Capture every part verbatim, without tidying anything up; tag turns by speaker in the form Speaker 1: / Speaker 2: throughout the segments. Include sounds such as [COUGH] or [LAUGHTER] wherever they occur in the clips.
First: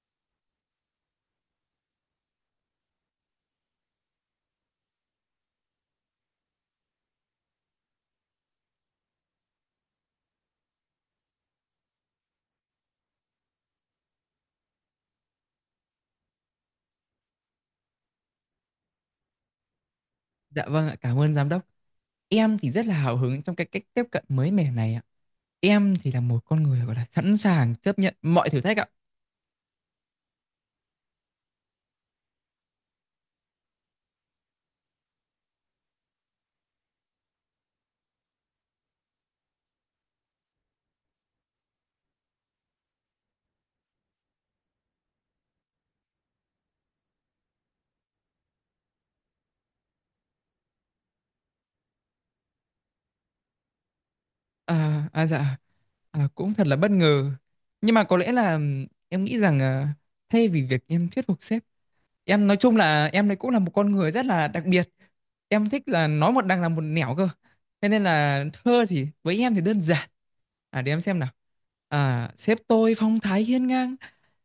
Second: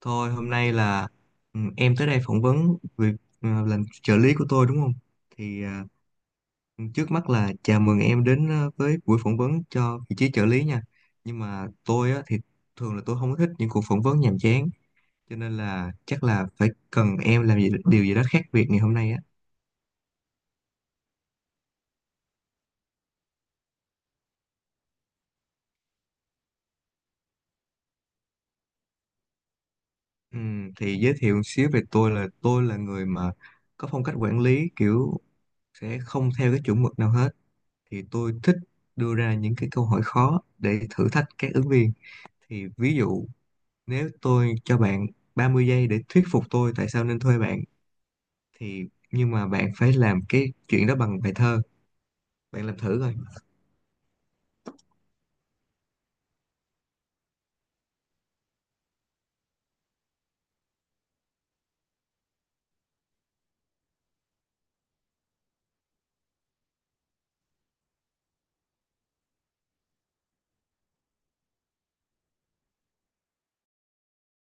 Speaker 1: Thôi hôm nay là ừ, em tới đây phỏng vấn việc ờ, làm trợ lý của tôi đúng không? Thì ờ, trước mắt là chào mừng em đến ờ, với buổi phỏng vấn cho vị trí trợ lý nha. Nhưng mà tôi á, thì thường là tôi không có thích những cuộc phỏng vấn nhàm chán, cho nên là chắc là phải cần em làm gì điều gì đó khác biệt ngày hôm nay á.
Speaker 2: Dạ vâng ạ, cảm ơn giám đốc. Em thì rất là hào hứng trong cái cách tiếp cận mới mẻ này ạ. Em thì là một con người gọi là sẵn sàng chấp nhận mọi thử thách ạ.
Speaker 1: Ừm, thì giới thiệu một xíu về tôi là tôi là người mà có phong cách quản lý kiểu sẽ không theo cái chuẩn mực nào hết. Thì tôi thích đưa ra những cái câu hỏi khó để thử thách các ứng viên. Thì ví dụ, nếu tôi cho bạn ba mươi giây để thuyết phục tôi tại sao nên thuê bạn thì, nhưng mà bạn phải làm cái chuyện đó bằng bài thơ, bạn làm thử coi.
Speaker 2: À, à dạ, à, cũng thật là bất ngờ. Nhưng mà có lẽ là ừm, em nghĩ rằng à, thay vì việc em thuyết phục sếp, em nói chung là em đây cũng là một con người rất là đặc biệt. Em thích là nói một đằng làm một nẻo cơ. Thế nên là thơ thì với em thì đơn giản. À để em xem nào. À, sếp tôi phong thái hiên ngang,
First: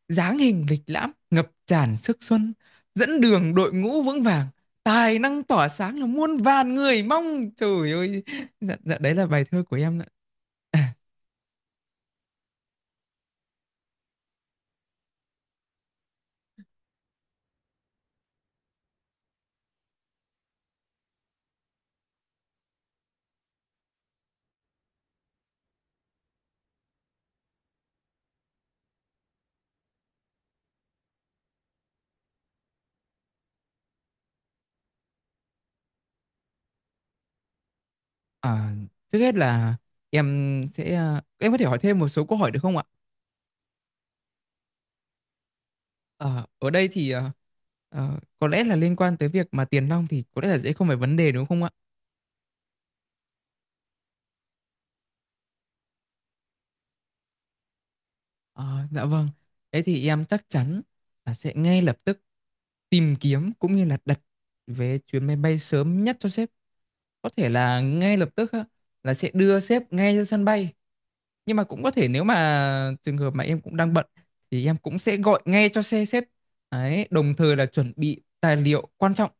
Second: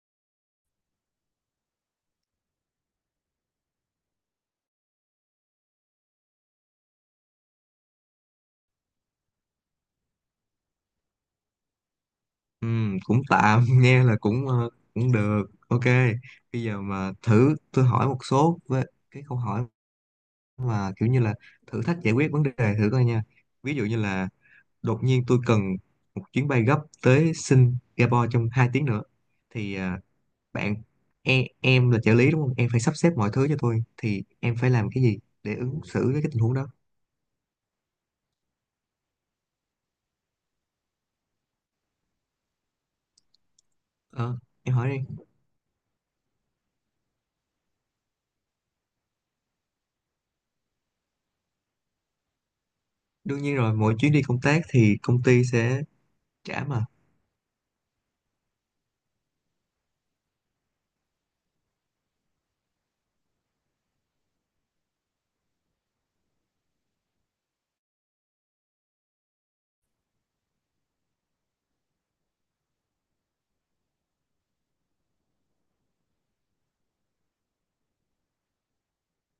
Speaker 2: dáng hình lịch lãm ngập tràn sức xuân, dẫn đường đội ngũ vững vàng, tài năng tỏa sáng là muôn vàn người mong trời ơi. Dạ, dạ đấy là bài thơ của em ạ. À,
Speaker 1: Ừm, cũng tạm [LAUGHS] nghe là cũng ờ, cũng được. OK, bây giờ mà thử tôi hỏi một số với cái câu hỏi mà kiểu như là thử thách giải quyết vấn đề thử coi nha. Ví dụ như là đột nhiên tôi cần một chuyến bay gấp tới Singapore trong hai tiếng nữa, thì à, bạn em, em là trợ lý đúng không, em phải sắp xếp mọi thứ cho tôi, thì em phải làm cái gì để ứng xử với cái tình huống đó?
Speaker 2: à, trước hết là em sẽ à, em có thể hỏi thêm một số câu hỏi được không ạ?
Speaker 1: Ờ, em hỏi đi.
Speaker 2: Ờ, ở đây thì à, ờ, có lẽ là liên quan tới việc mà tiền nong thì có lẽ là dễ không phải vấn đề đúng không ạ?
Speaker 1: Đương nhiên rồi, mỗi chuyến đi công tác thì công ty sẽ trả mà.
Speaker 2: Ờ, dạ vâng, thế thì em chắc chắn là sẽ ngay lập tức tìm kiếm cũng như là đặt vé chuyến máy bay sớm nhất cho sếp, có thể là ngay lập tức á, là sẽ đưa sếp ngay ra sân bay. Nhưng mà cũng có thể nếu mà trường hợp mà em cũng đang bận thì em cũng sẽ gọi ngay cho xe sếp đấy, đồng thời là chuẩn bị tài liệu quan trọng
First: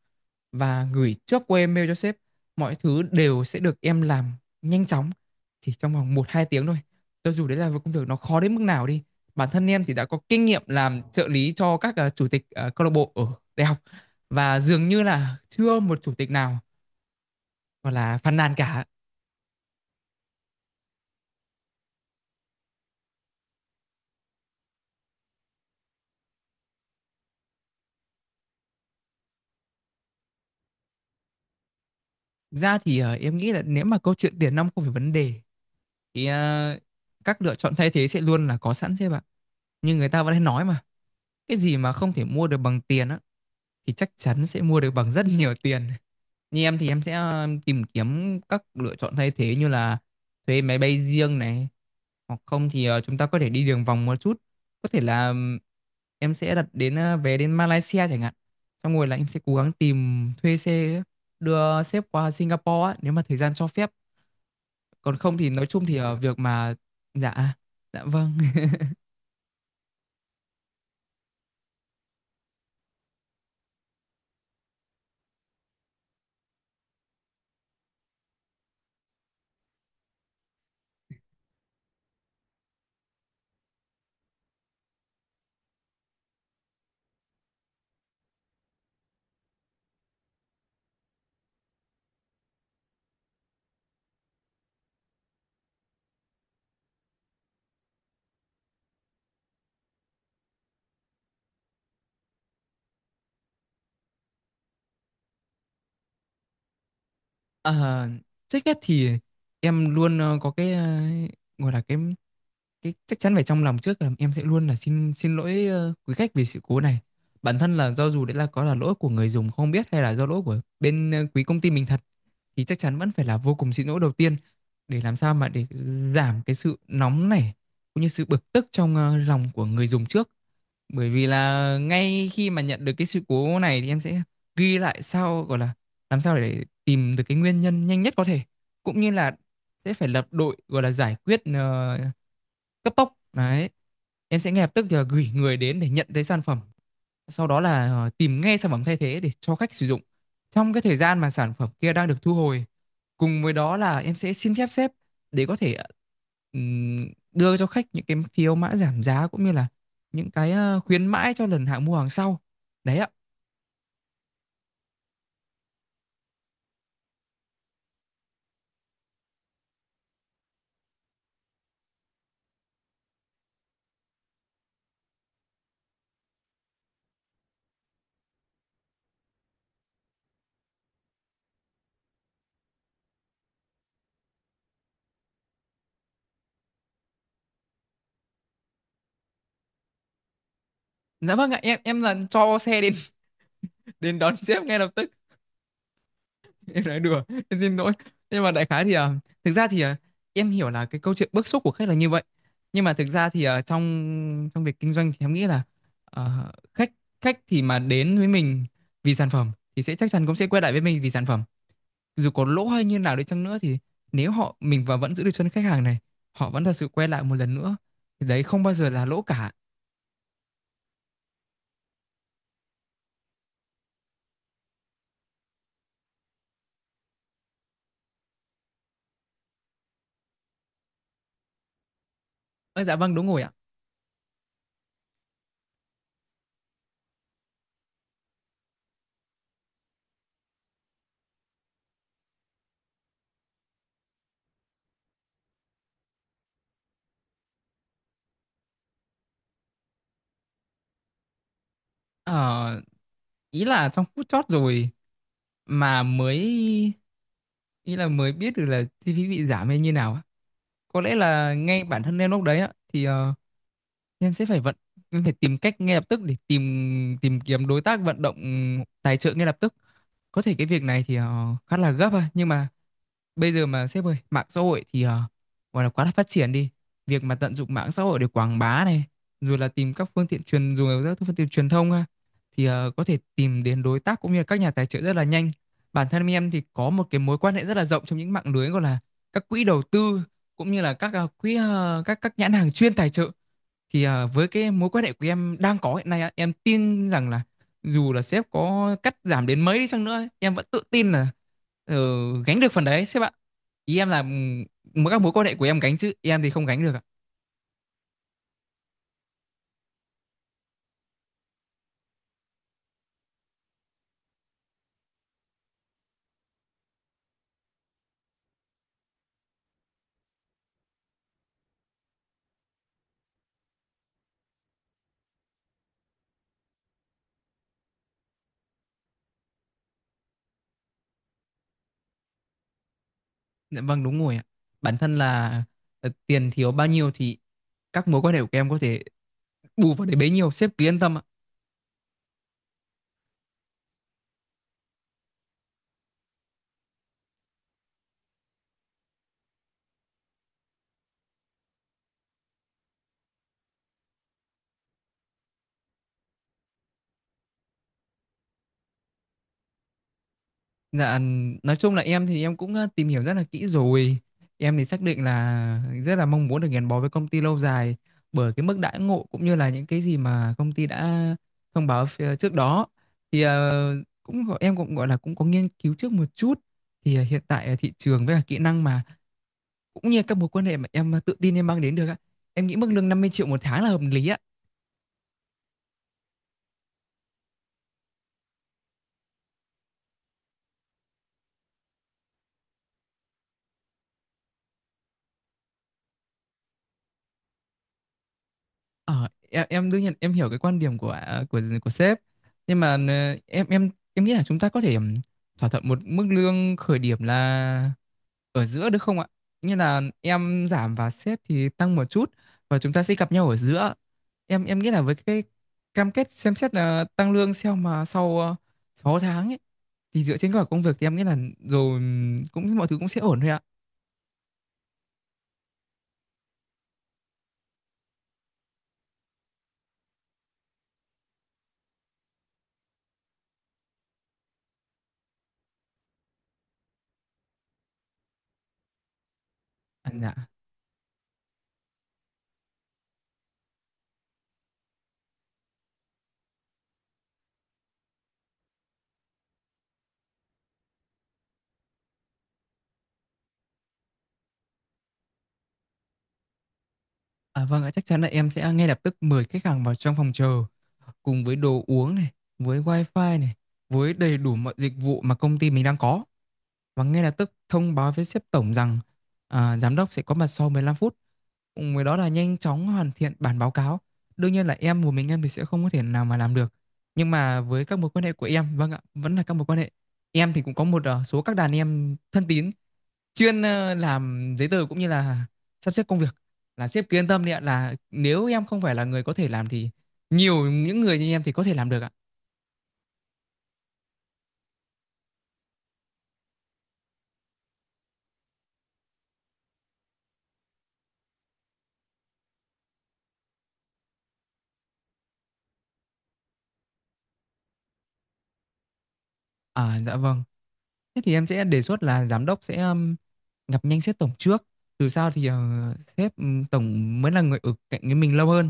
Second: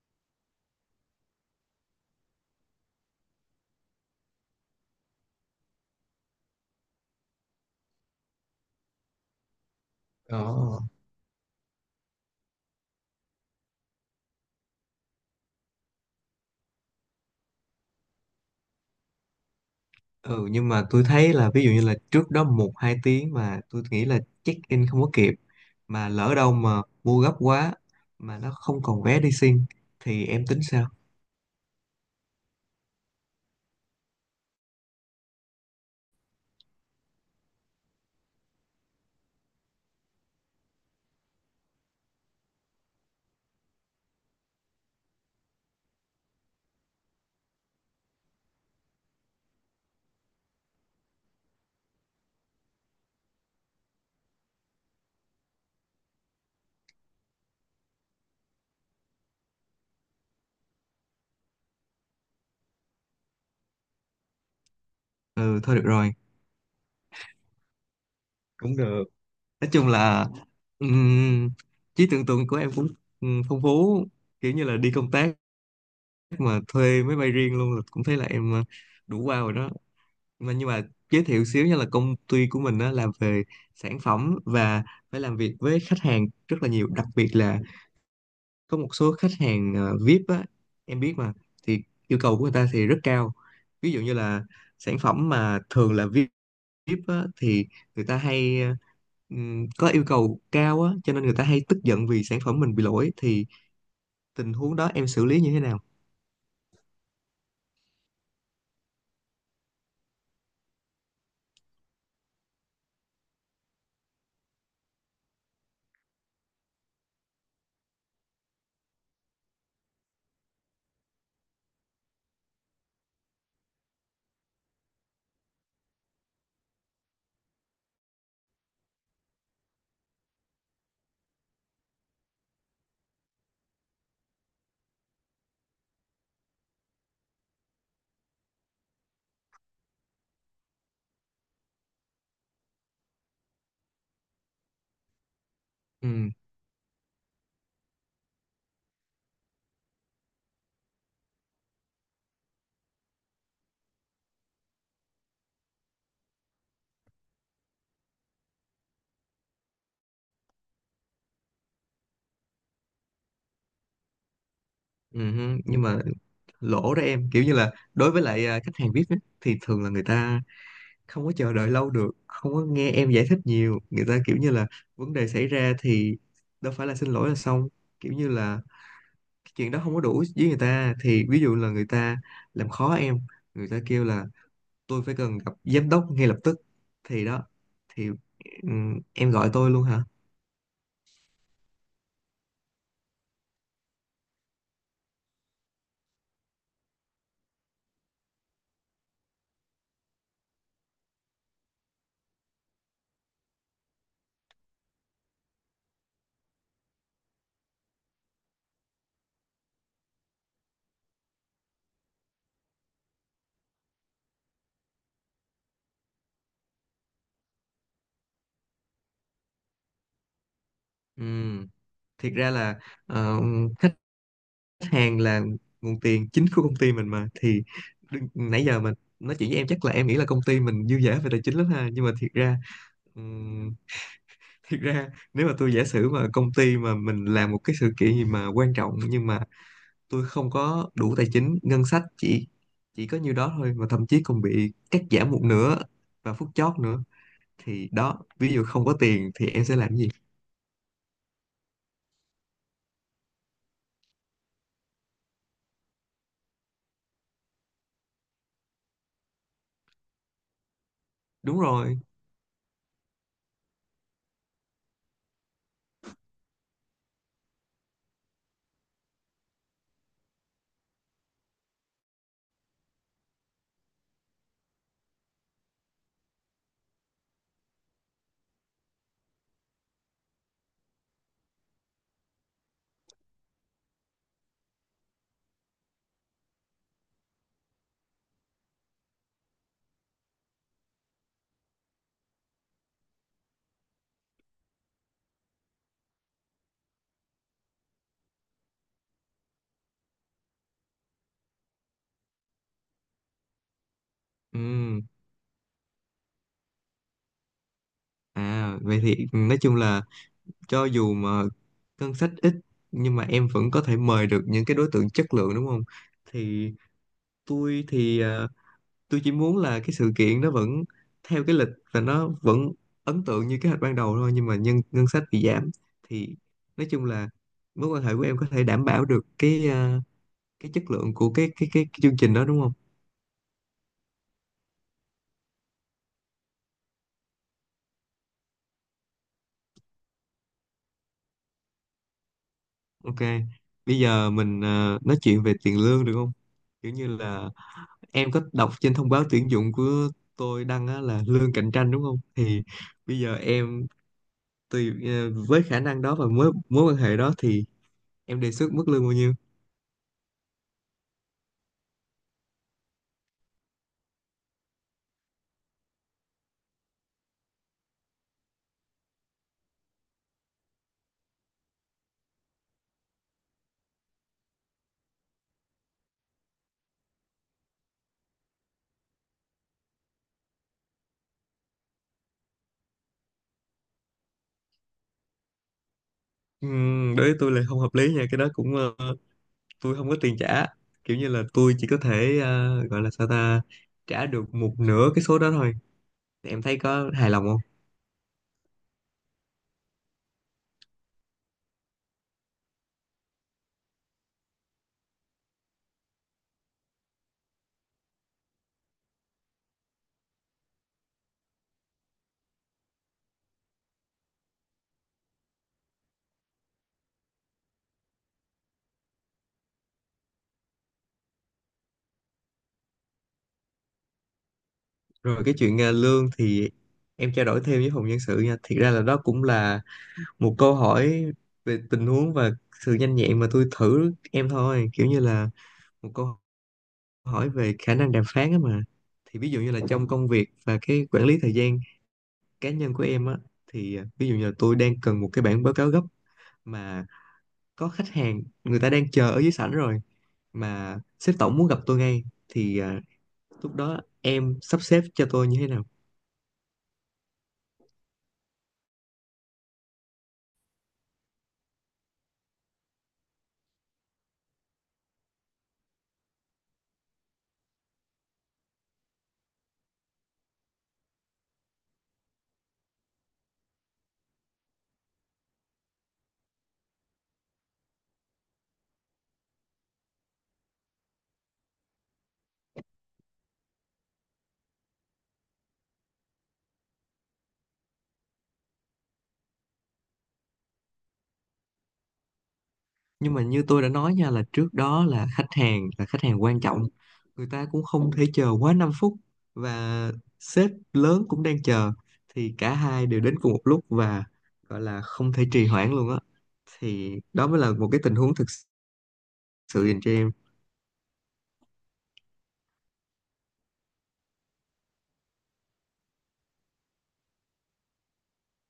Speaker 2: và gửi trước qua email cho sếp. Mọi thứ đều sẽ được em làm nhanh chóng chỉ trong vòng một hai tiếng thôi, cho dù đấy là một công việc nó khó đến mức nào đi. Bản thân em thì đã có kinh nghiệm
Speaker 1: Ồ,
Speaker 2: làm trợ lý cho các ờ, chủ tịch ờ, câu lạc bộ ở đại học, và dường như là chưa một chủ tịch nào gọi là phàn nàn cả.
Speaker 1: ừ, nhưng mà tôi thấy là ví dụ như là trước đó một hai tiếng mà tôi nghĩ là check in không có kịp, mà lỡ đâu mà mua gấp quá mà nó không còn vé đi xin thì em tính sao?
Speaker 2: Ra thì ờ, em nghĩ là nếu mà câu chuyện tiền nong không phải vấn đề thì ờ, các lựa chọn thay thế sẽ luôn là có sẵn chứ bạn. Nhưng người ta vẫn hay nói mà, cái gì mà không thể mua được bằng tiền á thì chắc chắn sẽ mua được bằng rất nhiều tiền. Như em thì em sẽ ờ, tìm kiếm các lựa chọn thay thế như là thuê máy bay riêng này, hoặc không thì ờ, chúng ta có thể đi đường vòng một chút. Có thể là ừm, em sẽ đặt đến ờ, vé đến Malaysia chẳng hạn. Xong rồi là em sẽ cố gắng tìm thuê xe đưa sếp qua Singapore á, nếu mà thời gian cho phép. Còn không thì
Speaker 1: Ừ,
Speaker 2: nói
Speaker 1: thôi được
Speaker 2: chung thì
Speaker 1: rồi,
Speaker 2: ờ, việc mà dạ, dạ vâng. [LAUGHS]
Speaker 1: cũng được. Nói chung là ừm, trí tưởng tượng của em cũng ừm, phong phú, kiểu như là đi công tác mà thuê máy bay riêng luôn, là cũng thấy là em ờ, đủ wow rồi đó. Mà nhưng mà giới thiệu xíu nha, là công ty của mình đó làm về sản phẩm và phải làm việc với khách hàng rất là nhiều, đặc biệt là có một số khách hàng ờ, víp á, em biết mà. Thì yêu cầu của người ta thì rất cao, ví dụ như là sản phẩm mà thường là víp Jeep á, thì người ta hay ờ, ừm, có yêu cầu cao á, cho nên người ta hay tức giận vì sản phẩm mình bị lỗi. Thì tình huống đó em xử lý như thế nào?
Speaker 2: Ờ, trước hết thì em luôn ờ, có cái ờ, gọi là cái cái chắc chắn phải trong lòng trước, là em sẽ luôn là xin, xin lỗi ờ, quý khách vì sự cố này. Bản thân là do dù đấy là có là lỗi của người dùng không biết, hay là do lỗi của bên ờ, quý công ty mình thật, thì chắc chắn vẫn phải là vô cùng xin lỗi đầu tiên, để làm sao mà để giảm cái sự nóng này cũng như sự bực tức trong ờ, lòng của người dùng trước. Bởi vì là ngay khi mà nhận được cái sự cố này thì em sẽ ghi lại, sau gọi là làm sao để tìm được cái nguyên nhân nhanh nhất có thể, cũng như là sẽ phải lập đội gọi là giải quyết ờ, cấp tốc đấy. Em sẽ ngay lập tức là gửi người đến để nhận thấy
Speaker 1: Ừ.
Speaker 2: sản phẩm, sau đó là ờ, tìm ngay sản phẩm thay thế để cho khách sử dụng trong cái thời gian mà sản phẩm kia đang được thu hồi. Cùng với đó là em sẽ xin phép sếp để có thể ừm, đưa cho khách những cái phiếu mã giảm giá, cũng như là những cái ờ, khuyến mãi cho lần hàng mua hàng sau đấy ạ.
Speaker 1: ừm, Nhưng mà lỗ đó em kiểu như là đối với lại à, khách hàng víp á, thì thường là người ta không có chờ đợi lâu được, không có nghe em giải thích nhiều, người ta kiểu như là vấn đề xảy ra thì đâu phải là xin lỗi là xong, kiểu như là cái chuyện đó không có đủ với người ta, thì ví dụ là người ta làm khó em, người ta kêu là tôi phải cần gặp giám đốc ngay lập tức. Thì đó, thì ừm, em gọi tôi luôn hả?
Speaker 2: Dạ vâng ạ, em em là cho xe đến [LAUGHS] đến đón sếp ngay lập tức. Em nói đùa, em xin lỗi. Nhưng mà đại khái thì ờ, thực ra thì ờ, em hiểu là cái câu chuyện bức xúc của khách là như vậy. Nhưng mà thực ra thì ờ, trong trong việc kinh doanh thì em nghĩ là ờ, khách, khách thì mà đến với mình vì sản phẩm thì sẽ chắc chắn cũng sẽ quay lại với mình vì sản phẩm. Dù có lỗ hay như nào đi chăng nữa thì nếu họ mình và vẫn giữ được chân khách hàng này, họ vẫn thật sự quay lại một lần nữa thì đấy không bao giờ là lỗ cả.
Speaker 1: Ừm, Thiệt ra là ờ, khách hàng là nguồn tiền chính của công ty mình mà. Thì đừng- nãy giờ mình nói chuyện với em, chắc là em nghĩ là công ty mình dư dả về tài chính lắm ha, nhưng mà thiệt ra
Speaker 2: Ơ dạ vâng đúng rồi ạ.
Speaker 1: ừm, thiệt ra nếu mà tôi giả sử mà công ty mà mình làm một cái sự kiện gì mà quan trọng, nhưng mà tôi không có đủ tài chính ngân sách, chỉ chỉ có nhiêu đó thôi, mà thậm chí còn bị cắt giảm một nửa và phút chót nữa, thì đó, ví dụ không có tiền thì em sẽ làm gì?
Speaker 2: Ờ, ý là trong phút chót rồi mà mới, ý là mới biết được là chi phí bị giảm hay như nào á. Có lẽ là
Speaker 1: Đúng
Speaker 2: ngay
Speaker 1: rồi.
Speaker 2: bản thân em lúc đấy á thì ờ, em sẽ phải vận, em phải tìm cách ngay lập tức để tìm, tìm kiếm đối tác, vận động tài trợ ngay lập tức. Có thể cái việc này thì ờ, khá là gấp à, nhưng mà bây giờ mà sếp ơi, mạng xã hội thì ờ, gọi là quá là phát triển đi. Việc mà tận dụng mạng xã hội để quảng bá này, rồi là tìm các phương tiện truyền, dùng các phương tiện truyền thông ha, thì ờ, có thể tìm đến đối tác cũng như là các nhà tài trợ rất là nhanh. Bản thân em thì có một cái mối quan hệ rất là rộng trong những mạng lưới gọi là các quỹ đầu tư, cũng như là các ờ, quỹ, ờ, các các nhãn hàng chuyên tài trợ. Thì à, với cái mối quan hệ của em đang có hiện nay á, em tin rằng là dù là sếp có cắt giảm đến mấy đi chăng nữa ấy, em vẫn tự tin là ờ, gánh được phần đấy sếp ạ. Ý em là ừm,
Speaker 1: Ừ.
Speaker 2: mỗi các mối quan hệ của em gánh chứ em thì không gánh được ạ.
Speaker 1: À, vậy thì nói chung là cho dù mà ngân sách ít nhưng mà em vẫn có thể mời được những cái đối tượng chất lượng đúng không? Thì tôi thì à, tôi chỉ muốn là cái sự kiện nó vẫn theo cái lịch và nó vẫn ấn tượng như kế hoạch ban đầu thôi, nhưng mà nhân ngân sách bị giảm. Thì nói chung là mối quan hệ của em có thể đảm bảo được cái à, cái chất lượng của cái cái cái, cái chương trình đó đúng không?
Speaker 2: Dạ vâng đúng rồi ạ, bản thân là ờ, tiền thiếu bao nhiêu thì các mối quan hệ của em có thể bù vào đấy bấy nhiêu, sếp cứ yên tâm ạ.
Speaker 1: OK, bây giờ mình ờ, nói chuyện về tiền lương được không? Kiểu như là em có đọc trên thông báo tuyển dụng của tôi đăng á, là lương cạnh tranh đúng không? Thì bây giờ em tùy ờ, với khả năng đó và mối mối quan hệ đó thì em đề xuất mức lương bao nhiêu?
Speaker 2: Dạ, nói chung là em thì em cũng ờ, tìm hiểu rất là kỹ rồi. Em thì xác định là rất là mong muốn được gắn bó với công ty lâu dài bởi cái mức đãi ngộ cũng như là những cái gì mà công ty đã thông báo phía trước đó. Thì ờ, cũng gọi- em cũng gọi là cũng có nghiên cứu trước một chút. Thì ờ, hiện tại ờ, thị trường với cả kỹ năng mà cũng như các mối quan hệ mà em ờ, tự tin em mang đến được á. Em nghĩ mức lương năm mươi triệu một tháng là hợp lý ạ.
Speaker 1: Ừm, đối với tôi là không hợp lý nha, cái đó cũng ờ, tôi không có tiền trả. Kiểu như là tôi chỉ có thể ờ, gọi là sao ta, trả được một nửa cái số đó thôi. Em thấy có hài lòng không?
Speaker 2: Ờ, em em đương nhiên em hiểu cái quan điểm của à, của của sếp, nhưng mà ờ, em em em nghĩ là chúng ta có thể ừm, thỏa thuận một mức lương khởi điểm là ở giữa được không ạ? Như là em giảm và sếp thì tăng một chút, và chúng ta sẽ gặp nhau ở giữa. Em em nghĩ là với cái cam kết xem xét là tăng lương sau mà sau ờ, sáu tháng ấy, thì dựa trên kết quả công việc thì em nghĩ là rồi ừm, cũng mọi thứ cũng sẽ ổn thôi ạ.
Speaker 1: Rồi cái chuyện à, lương thì em trao đổi thêm với phòng nhân sự nha. Thiệt ra là đó cũng là một câu hỏi về tình huống và sự nhanh nhẹn mà tôi thử em thôi. Kiểu như là một câu hỏi về khả năng đàm phán á mà. Thì ví dụ như là trong
Speaker 2: À,
Speaker 1: công
Speaker 2: dạ.
Speaker 1: việc và cái quản lý thời gian cá nhân của em á, thì à, ví dụ như là tôi đang cần một cái bản báo cáo gấp mà có khách hàng người ta đang chờ ở dưới sảnh rồi, mà sếp tổng muốn gặp tôi ngay, thì à, lúc đó em sắp xếp cho tôi như thế nào?
Speaker 2: À vâng ạ, chắc chắn là em sẽ ngay lập tức mời khách hàng vào trong phòng chờ cùng với đồ uống này, với wifi này, với đầy đủ mọi dịch vụ mà công ty mình đang có, và ngay lập tức thông báo với sếp tổng rằng à, giám đốc sẽ có mặt sau mười lăm phút. Cùng với đó là nhanh chóng hoàn thiện bản báo cáo. Đương nhiên là em một mình em thì sẽ không có thể nào mà làm được. Nhưng mà với các mối quan hệ của em, vâng ạ, vẫn là các mối quan hệ. Em thì cũng có một ờ, số các đàn em thân tín chuyên ờ, làm giấy tờ cũng như là sắp xếp công việc, là sếp cứ yên tâm đi ạ, là nếu em không phải là người có thể làm thì nhiều những người như em thì có thể làm được ạ.
Speaker 1: Nhưng mà như tôi đã nói nha, là trước đó là khách hàng là khách hàng quan trọng, người ta cũng không thể chờ quá năm phút, và sếp lớn cũng đang chờ, thì cả hai đều đến cùng một lúc và gọi là không thể trì hoãn luôn á, thì đó mới là một cái tình huống thực sự
Speaker 2: À
Speaker 1: dành cho
Speaker 2: dạ
Speaker 1: em.
Speaker 2: vâng, thế thì em sẽ đề xuất là giám đốc sẽ ừm, gặp nhanh sếp tổng trước, từ sau thì ờ, sếp ừm, tổng mới là người ở cạnh với mình lâu hơn.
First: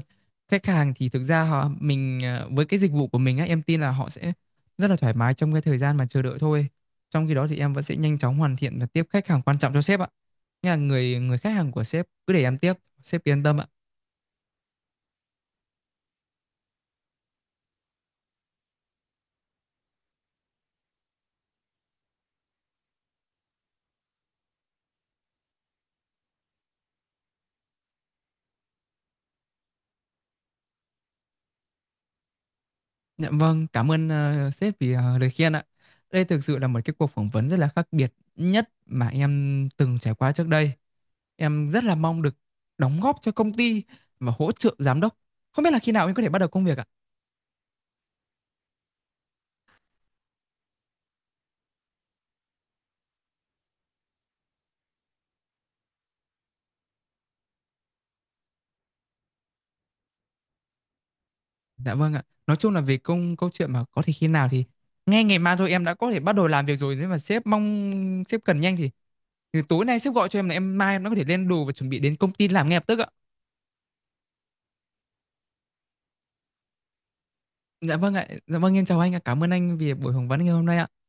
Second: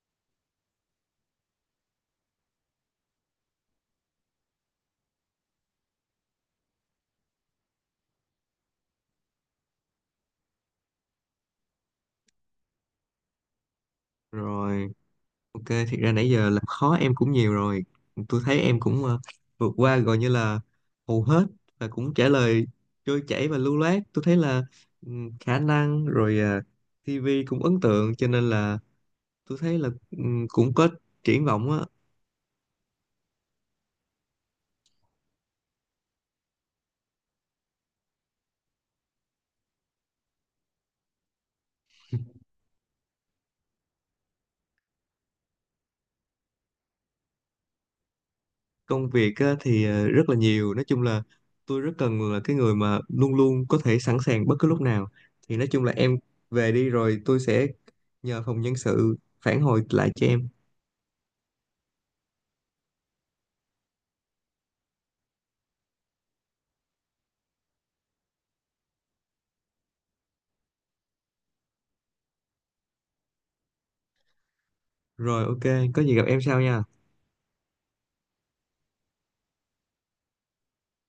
Speaker 2: Khách hàng thì thực ra họ mình ờ, với cái dịch vụ của mình á, em tin là họ sẽ rất là thoải mái trong cái thời gian mà chờ đợi thôi. Trong khi đó thì em vẫn sẽ nhanh chóng hoàn thiện và tiếp khách hàng quan trọng cho sếp ạ. Nhà người, người khách hàng của sếp cứ để em tiếp, sếp yên tâm ạ.
Speaker 1: Rồi. OK, thiệt ra nãy giờ làm khó em cũng nhiều rồi. Tôi thấy em cũng ờ, vượt qua gọi như là hầu hết, và cũng trả lời trôi chảy và lưu loát. Tôi thấy là ừm, khả năng rồi ờ, ti vi cũng ấn tượng, cho nên là tôi thấy là ừm, cũng có triển vọng á.
Speaker 2: Dạ vâng, cảm ơn ờ, sếp vì ờ, lời khen ạ. Đây thực sự là một cái cuộc phỏng vấn rất là khác biệt nhất mà em từng trải qua trước đây. Em rất là mong được đóng góp cho công ty và hỗ trợ giám đốc. Không biết là khi nào em có thể bắt đầu công việc ạ?
Speaker 1: Công việc á, thì ờ, rất là nhiều. Nói chung là tôi rất cần là cái người mà luôn luôn có thể sẵn sàng bất cứ lúc nào. Thì nói chung là em về đi rồi tôi sẽ nhờ phòng nhân sự phản hồi lại cho em.
Speaker 2: Dạ vâng ạ. Nói chung là về công, câu chuyện mà có thể khi nào thì ngay ngày mai thôi em đã có thể bắt đầu làm việc rồi, nếu mà sếp mong sếp cần nhanh thì thì tối nay sếp gọi cho em là em mai em đã có thể lên đồ và chuẩn bị đến công ty làm ngay lập tức ạ.
Speaker 1: Rồi OK, có gì gặp em sau nha.
Speaker 2: Dạ vâng ạ. Dạ vâng, em chào anh ạ. Cảm ơn anh vì buổi phỏng vấn ngày hôm nay ạ.